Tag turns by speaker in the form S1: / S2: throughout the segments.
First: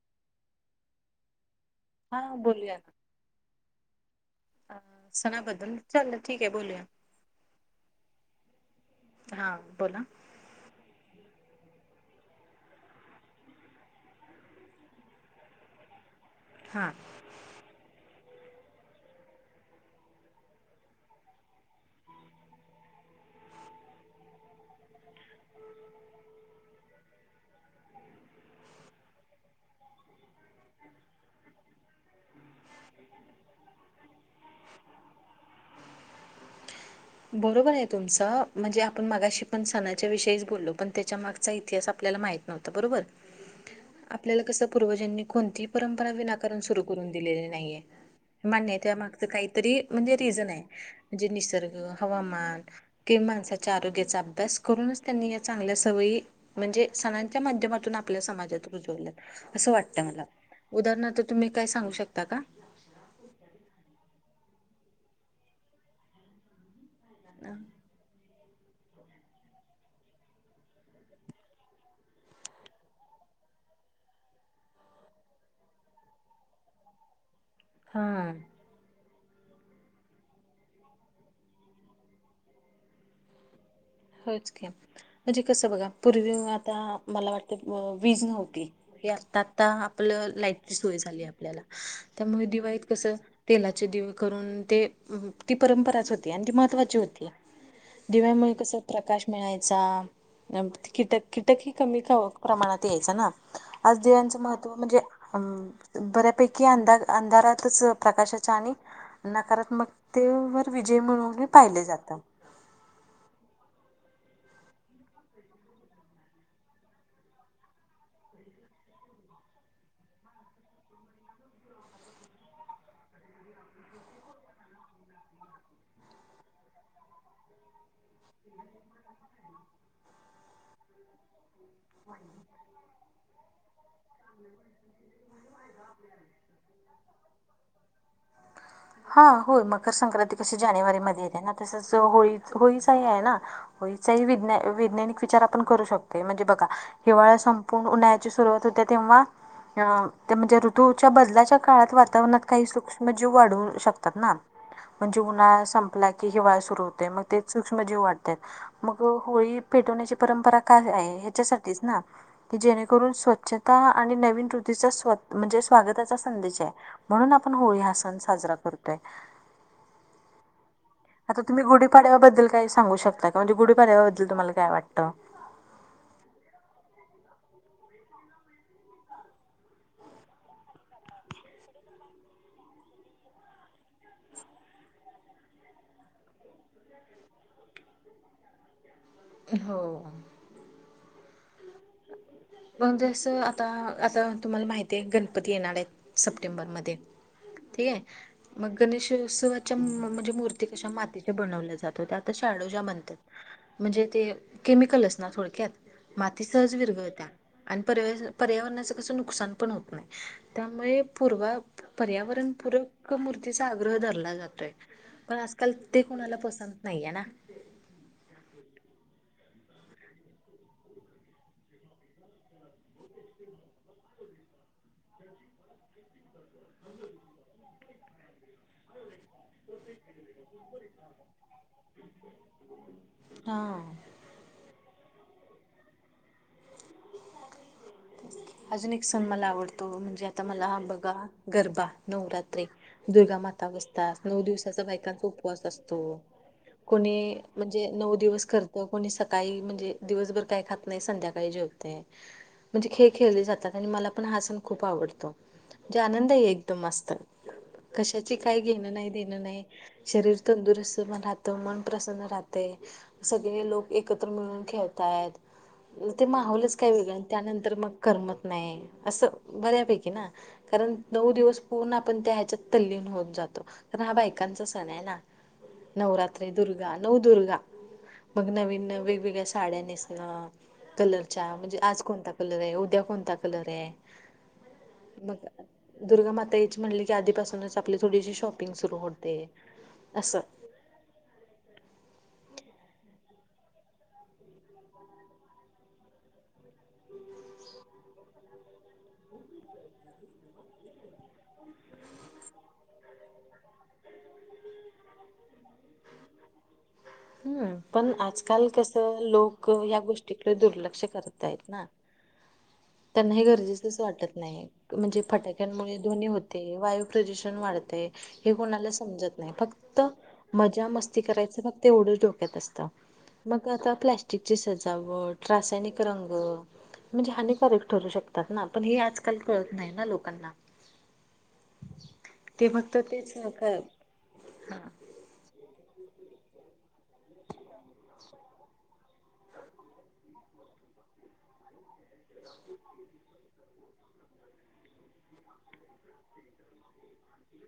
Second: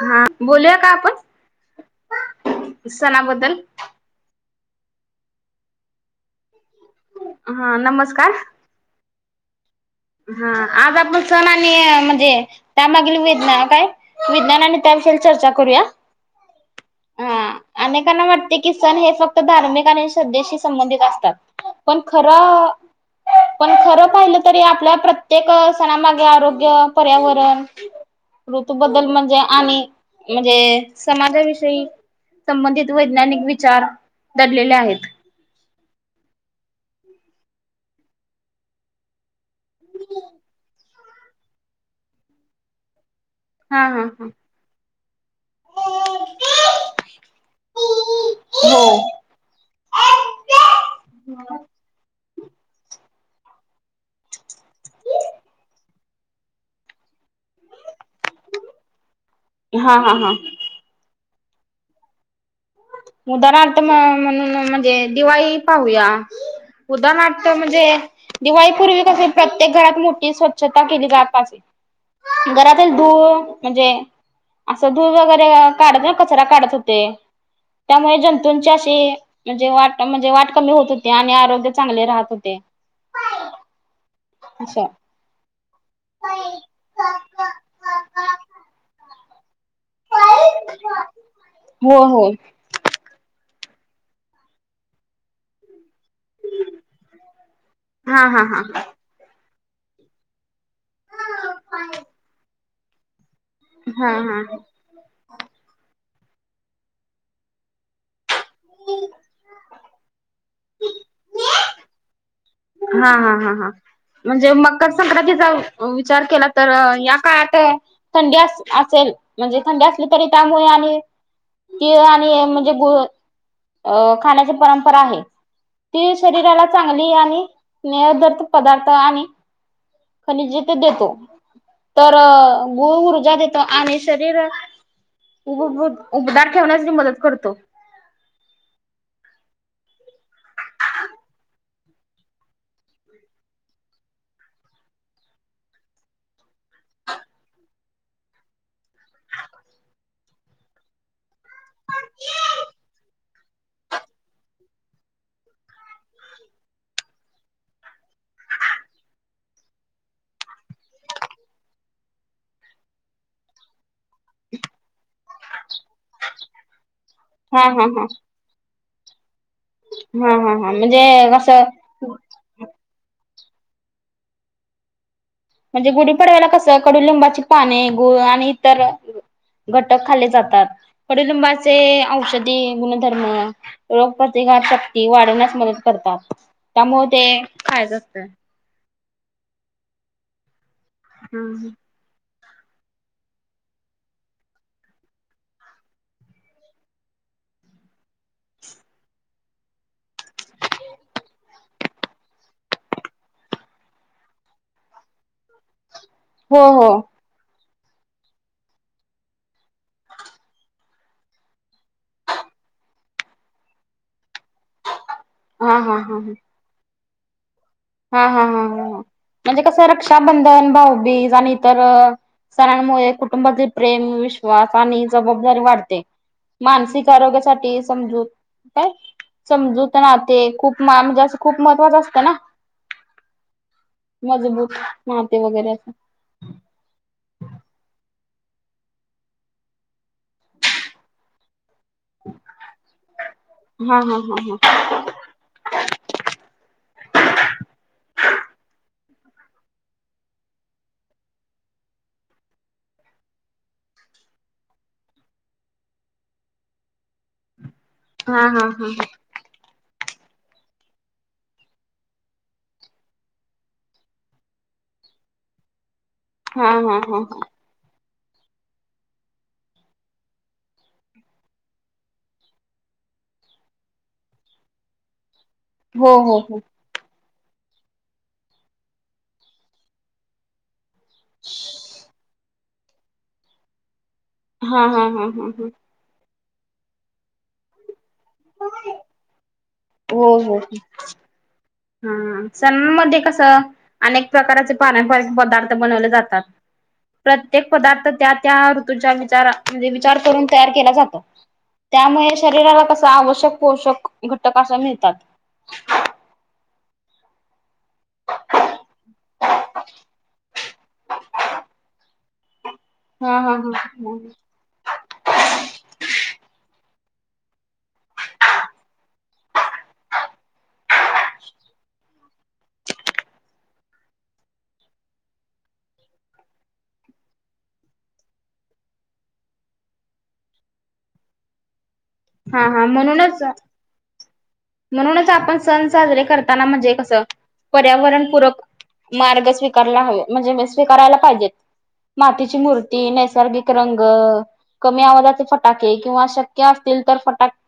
S1: हा बोलूया का आपण
S2: हा बोलूया
S1: सणा बद्दल
S2: अ सणा बद्दल चालेल ठीक हाय बोलुया
S1: हा नमस्कार
S2: हा बोला
S1: हा आज आपण सण आणि म्हणजे त्यामागील विज्ञान काय विज्ञान आणि त्याविषयी चर्चा करूया
S2: हा
S1: हा अनेकांना वाटते की सण हे फक्त धार्मिक आणि श्रद्धेशी संबंधित असतात पण खर पण खर पाहिलं तर हे आपल्या प्रत्येक सणामागे आरोग्य पर्यावरण ऋतूबद्दल म्हणजे आणि म्हणजे समाजाविषयी संबंधित वैज्ञानिक विचार दडलेले आहेत
S2: बरोबर आहे तुमचं म्हणजे आपण मगाशी पण सणाच्या विषयीच बोललो पण त्याच्या मागचा इतिहास आपल्याला माहित नव्हता बरोबर
S1: हा हा हा
S2: आपल्याला कसं पूर्वजांनी कोणतीही परंपरा विनाकारण सुरु करून दिलेली नाहीये मान्य हाय
S1: हो
S2: त्यामागचं काहीतरी म्हणजे रिझन हाय जे निसर्ग हवामान माणसाच्या आरोग्याचा अभ्यास करूनच त्यांनी या चांगल्या सवयी. म्हणजे सणांच्या माध्यमातून आपल्या समाजात रुजवल्यात असं
S1: हा
S2: वाटतं
S1: हा
S2: मला.
S1: हा
S2: उदाहरणार्थ तुम्ही काय सांगू शकतात.
S1: उदाहरणार्थ म्हणून म्हणजे दिवाळी पाहूया. उदाहरणा अर्थ म्हणजे दिवाळीपूर्वी कसं प्रत्येक घरात मोठी स्वच्छता केली जात असे. घरातील धूळ म्हणजे असं धूळ वगैरे काढत ना कचरा काढत होते त्यामुळे
S2: हा
S1: जंतूंची अशी म्हणजे वाट म्हणजे वाट कमी होत होते, आणि आरोग्य चांगले राहत होते.
S2: होयचकी
S1: असं
S2: म्हणजे कसं बघा पूर्वी आता. मला वाटत वीज नव्हती हे आता आता आपलं लाईट सोय झाली आपल्याला
S1: हो हो
S2: त्यामुळें दिवाळीत कसं तेलाचे दिवे करून ते ती परंपराच होती. आणि ती महत्त्वाची होती,
S1: हा हा
S2: दिव्यामुळे कस
S1: हा
S2: प्रकाश मिळायचा. कीटक कीटक ह कमी प्रमाणात यायचं ना आज
S1: हा
S2: दिव्यांचं
S1: हा
S2: महत्त्व म्हणजे, अ बऱ्यापैकी अंधा अंधारातच प्रकाशाच्या आणि नकारात्मक- ते वर विजय म्हळुन ही पाहिले जातं.
S1: हा हा हा म्हणजे मकर संक्रांतीचा विचार केला तर या काळात. थंडी असेल म्हणजे थंडी असली त्यामुळे आणि- तीळ आणि म्हणजे गुळ, अ खाण्याची परंपरा आहे तीळ शरीराला चांगली आणि- [unintelligible] पदार्थ नाही. खनिज ते देतो, तर गुळ ऊर्जा देतो. आणि शरीर उ उबदार ठेवण्यास मी मदत करतो.
S2: हा होय मकर संक्रांती कशी जानेवारी मध्ये येते ना तसच होळी होळीचाही आहे ना, होळी चा ही विज्ञ वैज्ञानिक विचार आपण करू शकत म्हणजे बघा. हिवाळा संपून उन्हाळ्याची सुरुवात होते तेव्हा अ ते म्हणजे ऋतूच्या बदलाच्या काळात वातावरणात काही सूक्ष्म जीव वाढू शकतात ना. म्हणजे उन्हाळा संपला की हिवाळ सुरू होते मग तेच सूक्ष्मजीव वाढत्यात. मग होळी पेटवण्याची परंपरा काय आहे ह्याच्यासाठीच ना. की जेणेकरून स्वच्छता आणि नवीन ऋतीचा स्वछ म्हणजे स्वागताचा संदेश आहे, म्हणून आपण होळी हा सण साजरा करतोय.
S1: हम हा आ म्हणजे,
S2: आता तुमी
S1: असं
S2: गुढीपाडव्याबद्दल काही सांगु शकता का. म्हणजे गुढीपाड्याबद्दल तुमला काय वाटतं?
S1: म्हणजे गुढी पडवायला कसं कडु लिंबाची पाने गुळ आणि इतर, घटक खाल्ले जातात, कडदुंबाचे औषधी गुणधर्म- रोग प्रतिकार शक्ती वाढवण्यास मदत करतात, त्यामुळे ते खायचं
S2: हो
S1: हम् ह
S2: म्हनजे जस आता आता तुम्हाला माहित आहे गणपती येणार आहेत. सप्टेंबरमध्ये ठीक आहे. मग गणेशोत्सवाच्या म्हणजे मूर्ती कशा मातीच्या बनवल्या जात होत्या आता शाडूच्या बानतात. म्हणजे ते केमिकल असणार थोडक्यात माती
S1: हो
S2: सहज
S1: हो
S2: विरघळत्या. आणि पर पर्यावरणाच कसं नुकसान पण होत नाही त्यामुळे पूर्वा पर्यावरणपूरक मूर्तीचा, आग्रह धरला जातोय. पण आजकाल,
S1: हा हा
S2: ते
S1: हा
S2: कुणाला पसंत नाहीे ये ना?
S1: हा -हा -हा -हा म्हणजे कसं रक्षाबंधन, भाऊबीज आणि इतर अ सणानमुळे कुटुंबातील प्रेम, विश्वास आणि जबाबदारी वाढते. मानसिक आरोग्यासाठी समझोक काय, समजूत नाते, खूप मान, असं खूप महत्त्वाचं असतं ना?
S2: हा
S1: मजबूत नातेे वगैरे असं
S2: [unintelligible] अजून एक सण मला आवडतो, म्हणजे आता मला बघा, गरबा नवरात्री, दुर्गा माता
S1: हा हा
S2: बसतात,
S1: हा
S2: नऊ दिवसाचा बायकांचा उपवास असतो. कोणी म्हणजे नऊ दिवस करत, कोणी सकाळी, म्हणजे दिवसभर काय खात नाही, संध्याकाळी बाई जेवते, म्हणजे खेळ खेळले जातात आणि मला पण हा सण खूप आवडतो. जे आनंद आहे एकदम मस्त, कशाची
S1: हा
S2: काय
S1: हा हा हा
S2: घेणं नाही देणं नाही शरीर तंदुरुस्त म राहतं, मन प्रसन्न रातय सगळे लोक, एकत्र मिळून खेळतायत ते
S1: हा हा
S2: माहोलंच काय
S1: हा
S2: वेगळं,
S1: हा
S2: त्यानंतर मग करमत नाही, असं बऱ्यापैकी ना कारण नऊ दिवस पूर्ण आपण त्या हयाच्यात तल्लीन होऊन जातो. तर हा बायकांचा सण आहे ना?
S1: हो हो
S2: नवरात्री
S1: हो
S2: दुर्ग र्गा - नवदुर्गा, मग नवीन - नवी वेगवेगळ्या साड्या नेसनं कलरच्या, म्हणजे आज कोणता कलर आहे, उद्या कोणता कलर आहे
S1: हा, हा, हा,
S2: मग
S1: हा, ह
S2: दुर्गा माता याची म्हणली की, आधीपासूनच आपली थोडीशी शॉपिंग सुरू होते, असं
S1: [inaudible] हंम हं, सनाणंमध्ये कसं, अनेक प्रकारचे पारंपरिक पदार्थ बनवले जातात. प्रत्येक पदार्थ त्या त्या ऋतूच्या विचारा म्हणजे विचार करून तयार केला जातो. त्यामुळे शरीराला कसं, आवश्यक पोषक घटक असं मिळतात.
S2: हम्म, पण आजकाल कसं, लोकं या गोष्टीकडे दुर्लक्ष करतायत ना? त्यांना
S1: हा
S2: हे
S1: हा हा
S2: गरजेचंच
S1: हा
S2: वाटत नाही म्हणजे फटाक्यांमुळे दोन्ही होते वायू प्रदूषण वाढतंय हे कोणाला समजत नाही, फक्त मजा मस्ती करायचं, फक्त एवढंच डोक्यात असतं. मग आता, प्लॅस्टिकची सजावट, रासायनिक रंग, म्हणजे हानी कारक ठरू शकतात ना, पण हे आजकाल कळत नाही ना, लोकांना
S1: हा -
S2: ते
S1: हा,
S2: फक्त तेच
S1: म्हणूनच
S2: का हा
S1: - म्हणूनच आपण सण साजरे करताना, म्हणजे कसं, पर्यावरणपूरक मार्ग स्वीकारला हवं, म्हणजे मी स्वीकारायला पाहिजेत, मातीची मूर्ती नैसर्गिक रंग, कमी आवाजाचे फटाके किंवा शक्य असतील तर फटाके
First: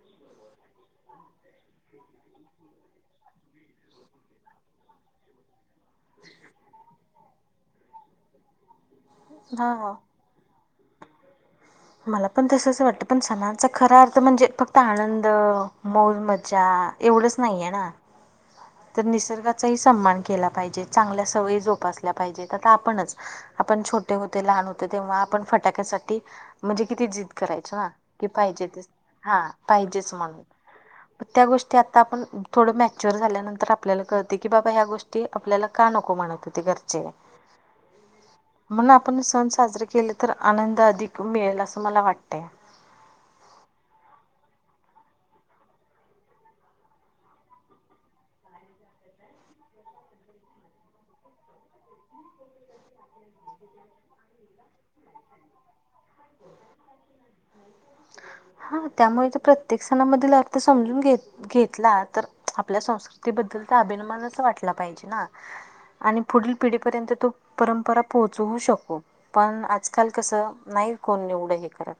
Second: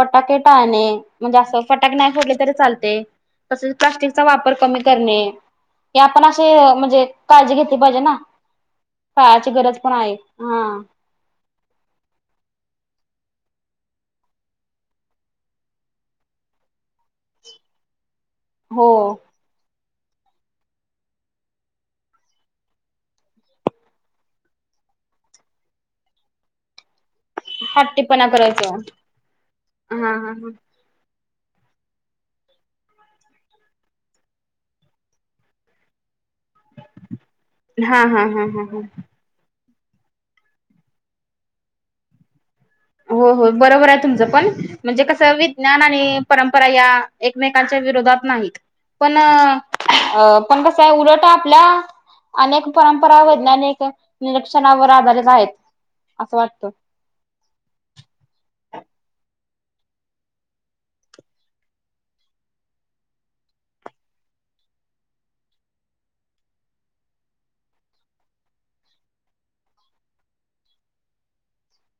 S1: फटाके टाळणे, म्हणजे असं, फटाके नाय फोडले तरी चालते तसंच प्लास्टिकचा वापर कमी करणे. हे आपण असे म्हणजे काळजी घेतली पाहिजे ना, काळाची
S2: हा
S1: गरज पण आहे. हा.
S2: मला पण तसंच वाटतं, पण सणांचा खरा अर्थ म्हणजे, फक्त आनंद मौजमजा एवढंच नाही आहे ना?
S1: हो
S2: तर निसर्गात चाही सन्मान केला पाहिजे, चांगल्या सवयी जोपासल्या पाहिजेत, आता आपणच आपण छोटे होते, लहान होते, तेंव्हा आपण फटाक्यासाठी म्हणजे किती जिद करायचो ना, की
S1: हट्टीपणा
S2: पाहिजे
S1: करायचं
S2: तेच, हा पाहिजेच
S1: हा हा
S2: म्हणून त्या गोष्टी आता आपण थोडं मॅच्युर झाल्यानंतर आपल्याला कळतय की बाबा ह्या गोष्टी ते आपल्याला का नको म्हणत होते घरचे.
S1: हा हा, हा हा हा.
S2: म्हणून आपण सण साजरे केले तर आनंद अधिक मिळेल, असं मला वाटतंय.
S1: हो हो बरोबर आहे तुमचं पण, म्हणजे कसं विज्ञान आणि परंपरा या एकमेकच्या विरोधात नाही पण, कसं आहे उलट आपल्या. अनेक परंपरावर अनेक निरीक्षणावर आधारित आहेत, असं वाटतं.
S2: हा त्यामुळे ते प्रत्येक सणामधील अर्थ समजून घेत. घेतला, तर आपल्या संस्कृतीबद्दल तर अभिनमानच वाटला पाहिजे ना. आणि पुढील पिढीपर्यंत तो परंपरा पोहचवू शको. पण आजकाल कसं, नाही कोण येवढं हे करत.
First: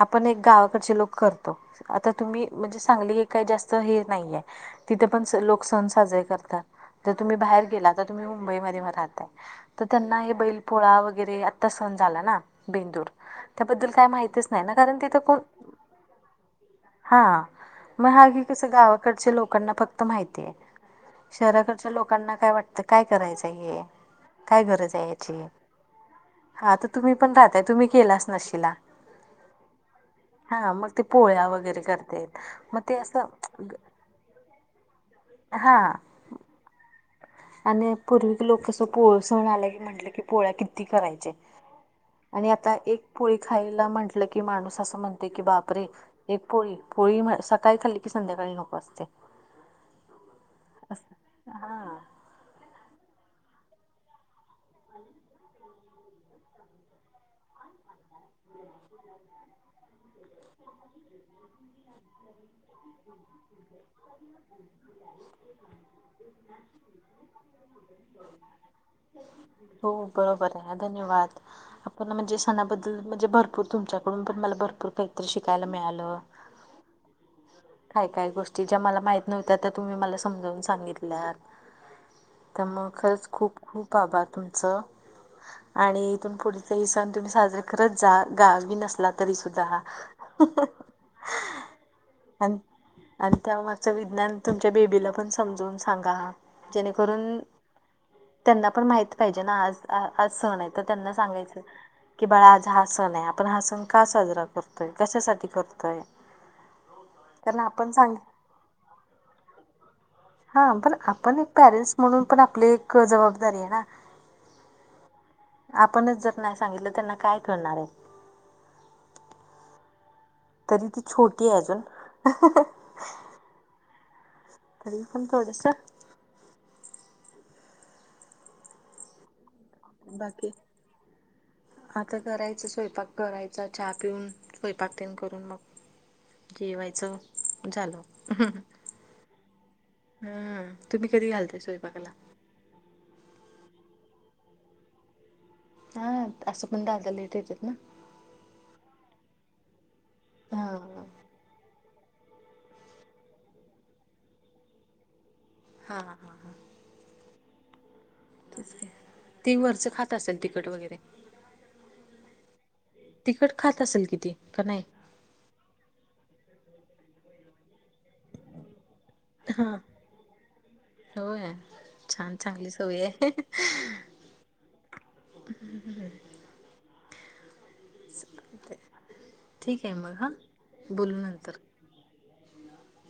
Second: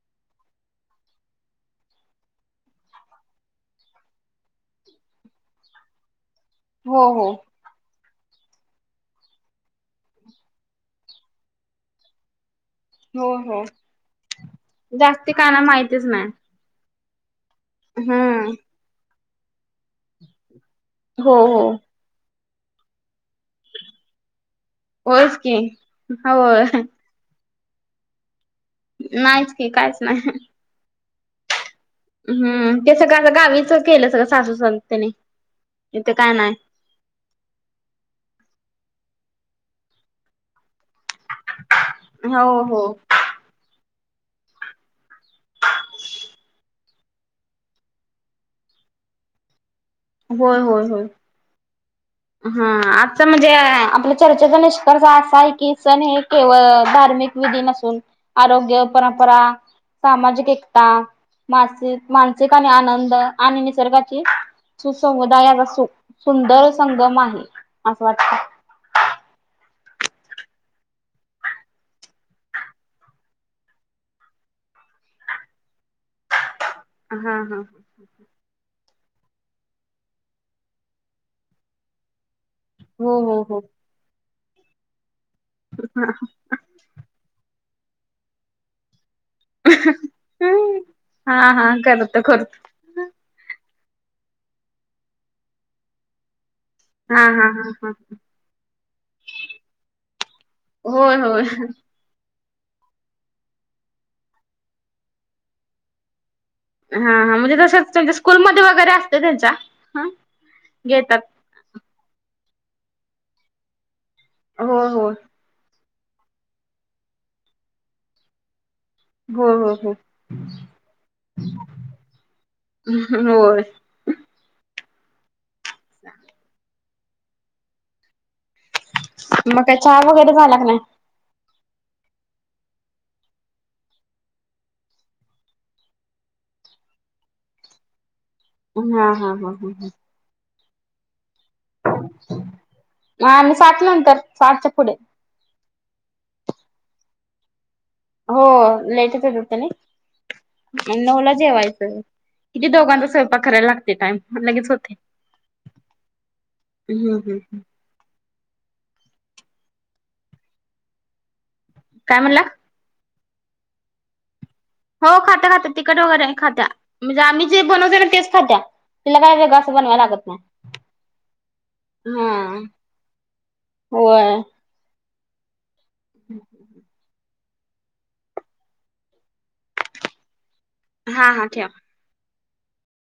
S2: आपण एक गावाकडचे लोक करतो, आता तुम्ही म्हणजे सांगली हे काही जास्त हे नाहीये. तिथे पण लोक सण साजरे करतात,
S1: हो
S2: जर
S1: हो
S2: तुम्ही बाहेर गेला तर. तुम्ही मुंबईमध्ये राहताय तर त्यांना हे बैल पोळा वगैरे आत्ता सण झाला ना बेंदूर
S1: हो हो
S2: त्याबद्दल काय माहितीच नाही ना. कारण तिथं
S1: जास्ती
S2: कोण
S1: काना माहितच नाही.
S2: हा मग हा की
S1: हम्म
S2: कसं गावाकडच्या लोकांना फ माहितीय
S1: हो हो
S2: शहराकडच्या लोकांना काय वाटतं काय करायचं हे काय गरज?
S1: होयच
S2: त्याचे
S1: की होय
S2: हा तर तुम्ही पण राहताय, तुम्ही केलाच नसशीला.
S1: नाहीच की काहीच नाही.
S2: हा मग ते पोळ्या वगैरे करत.
S1: हम्म ते सगळं असं गावीच केलं सगळं सासू सास त्याने
S2: हा
S1: इथे काय नाही.
S2: आणि पूर्वी लोकसं पोळ सण आलं की म्हटलं की पोळ्या किती करायचे.
S1: हो
S2: आणि आता
S1: हो
S2: एक पोळी खायला म्हंटलं की माणूस असं म्हण तय की बापरे एक पोळी पोळी सकाळी खाली कि संध्याकाळी नको असतंय.
S1: होय होय होय.
S2: हा.
S1: हा आजच म्हणजे आपल्या चर्चेचा निष्कर्ष असा आहे की, सण हे. केवळ धार्मिक विधी नसून, आरोग्य परंपरा सामाजिक एकता. मासिक मानसिक आणि आनंद आणि निसर्गाची. सुसमुदायाचा सु सुंदर संगम आहे असं वाटतं.
S2: हो बरोबर आहे धन्यवाद. म्हणजे सणाबद्दल म्हणजे तुमच्याकडून पण मला भरपूर काहीतरी शिकायला मिळालं.
S1: हा हा.
S2: काय काय गोष्टी ज्या मला माहित नव्हत्या त्या तुम्ही मला समजावून सांगितल्यात. तर मग
S1: हो
S2: खरंच
S1: हो
S2: खूप
S1: हो.
S2: खूप आभार तुमचं आणि इथून पुढ ह सण तुम्ही साजराे करत जा, गावी नसला तरी सुद्धा.
S1: हा हा करत
S2: आणि आणि त्या मागचं विज्ञान तुमच्या बेबीला पण समजवून सांगा. जेणेकरून.
S1: हा हा हा हा.
S2: त्यांना पण माहित पाहिजे ना आज आज सन आहे त्यांना
S1: होय होय
S2: सांगायचं. कि बाळा आज हा सण आहे आपण हा सण का साजरा करतोय कशासाठी करतोय.
S1: हा हा
S2: कारण आपण सांग
S1: तसेच स्कूलमध्ये वगैरे असते त्यांच्या हा गेटअप.
S2: पेरेंस. म्हणून पण आपली एक जबाबदारी आहे ना.
S1: हो हो
S2: आपणच जर नाय सांगितलं त्यांना काय करळणार आहे.
S1: हो हो हो.
S2: तरी ती छोटी आहे अजून.
S1: होय
S2: तरी पण थोडंसं.
S1: चांगल ये मग काय चहा वगैरे
S2: बाकी
S1: झाला का नाही?
S2: आता करायच स्वयंपाक करायचा, चहा पिऊन स्वयंपाकतेन करून मग जेवायचं झालं.
S1: हा हा हा, हा ह.
S2: हम्म, तुम्ही कधी घालताय स्वयंपाकाला?
S1: मग आम्ही सातनंतर सातच्या पुढे.
S2: हा असं पण दादा लेट येतेत ना.
S1: हो लेटच येतेत त्यानी,
S2: हा
S1: मग नऊला जेवायचं. किती दोघांचा स्वयंपाकराला लागते टाइम, लगेच होते.
S2: हा हा.
S1: हं हं.
S2: ती वरचं खात असेल तिखट वगैरे.
S1: काय म्हणला?
S2: तिकट खात असेल कि ती का नाही?
S1: हो खात्या खात्या तिखट वगैरे खात्या म्हणजे आम्ही जे बनवतोना तेच खात्या. तिला काय असं वेगंळ
S2: हा
S1: असं बनवायं लागत नाही.
S2: होय
S1: हा
S2: छान चांगली सवय आहे.
S1: होय
S2: [unintelligible] ठीक आहे मग हा, बोलू
S1: हा हा
S2: नंतर
S1: ठेवा.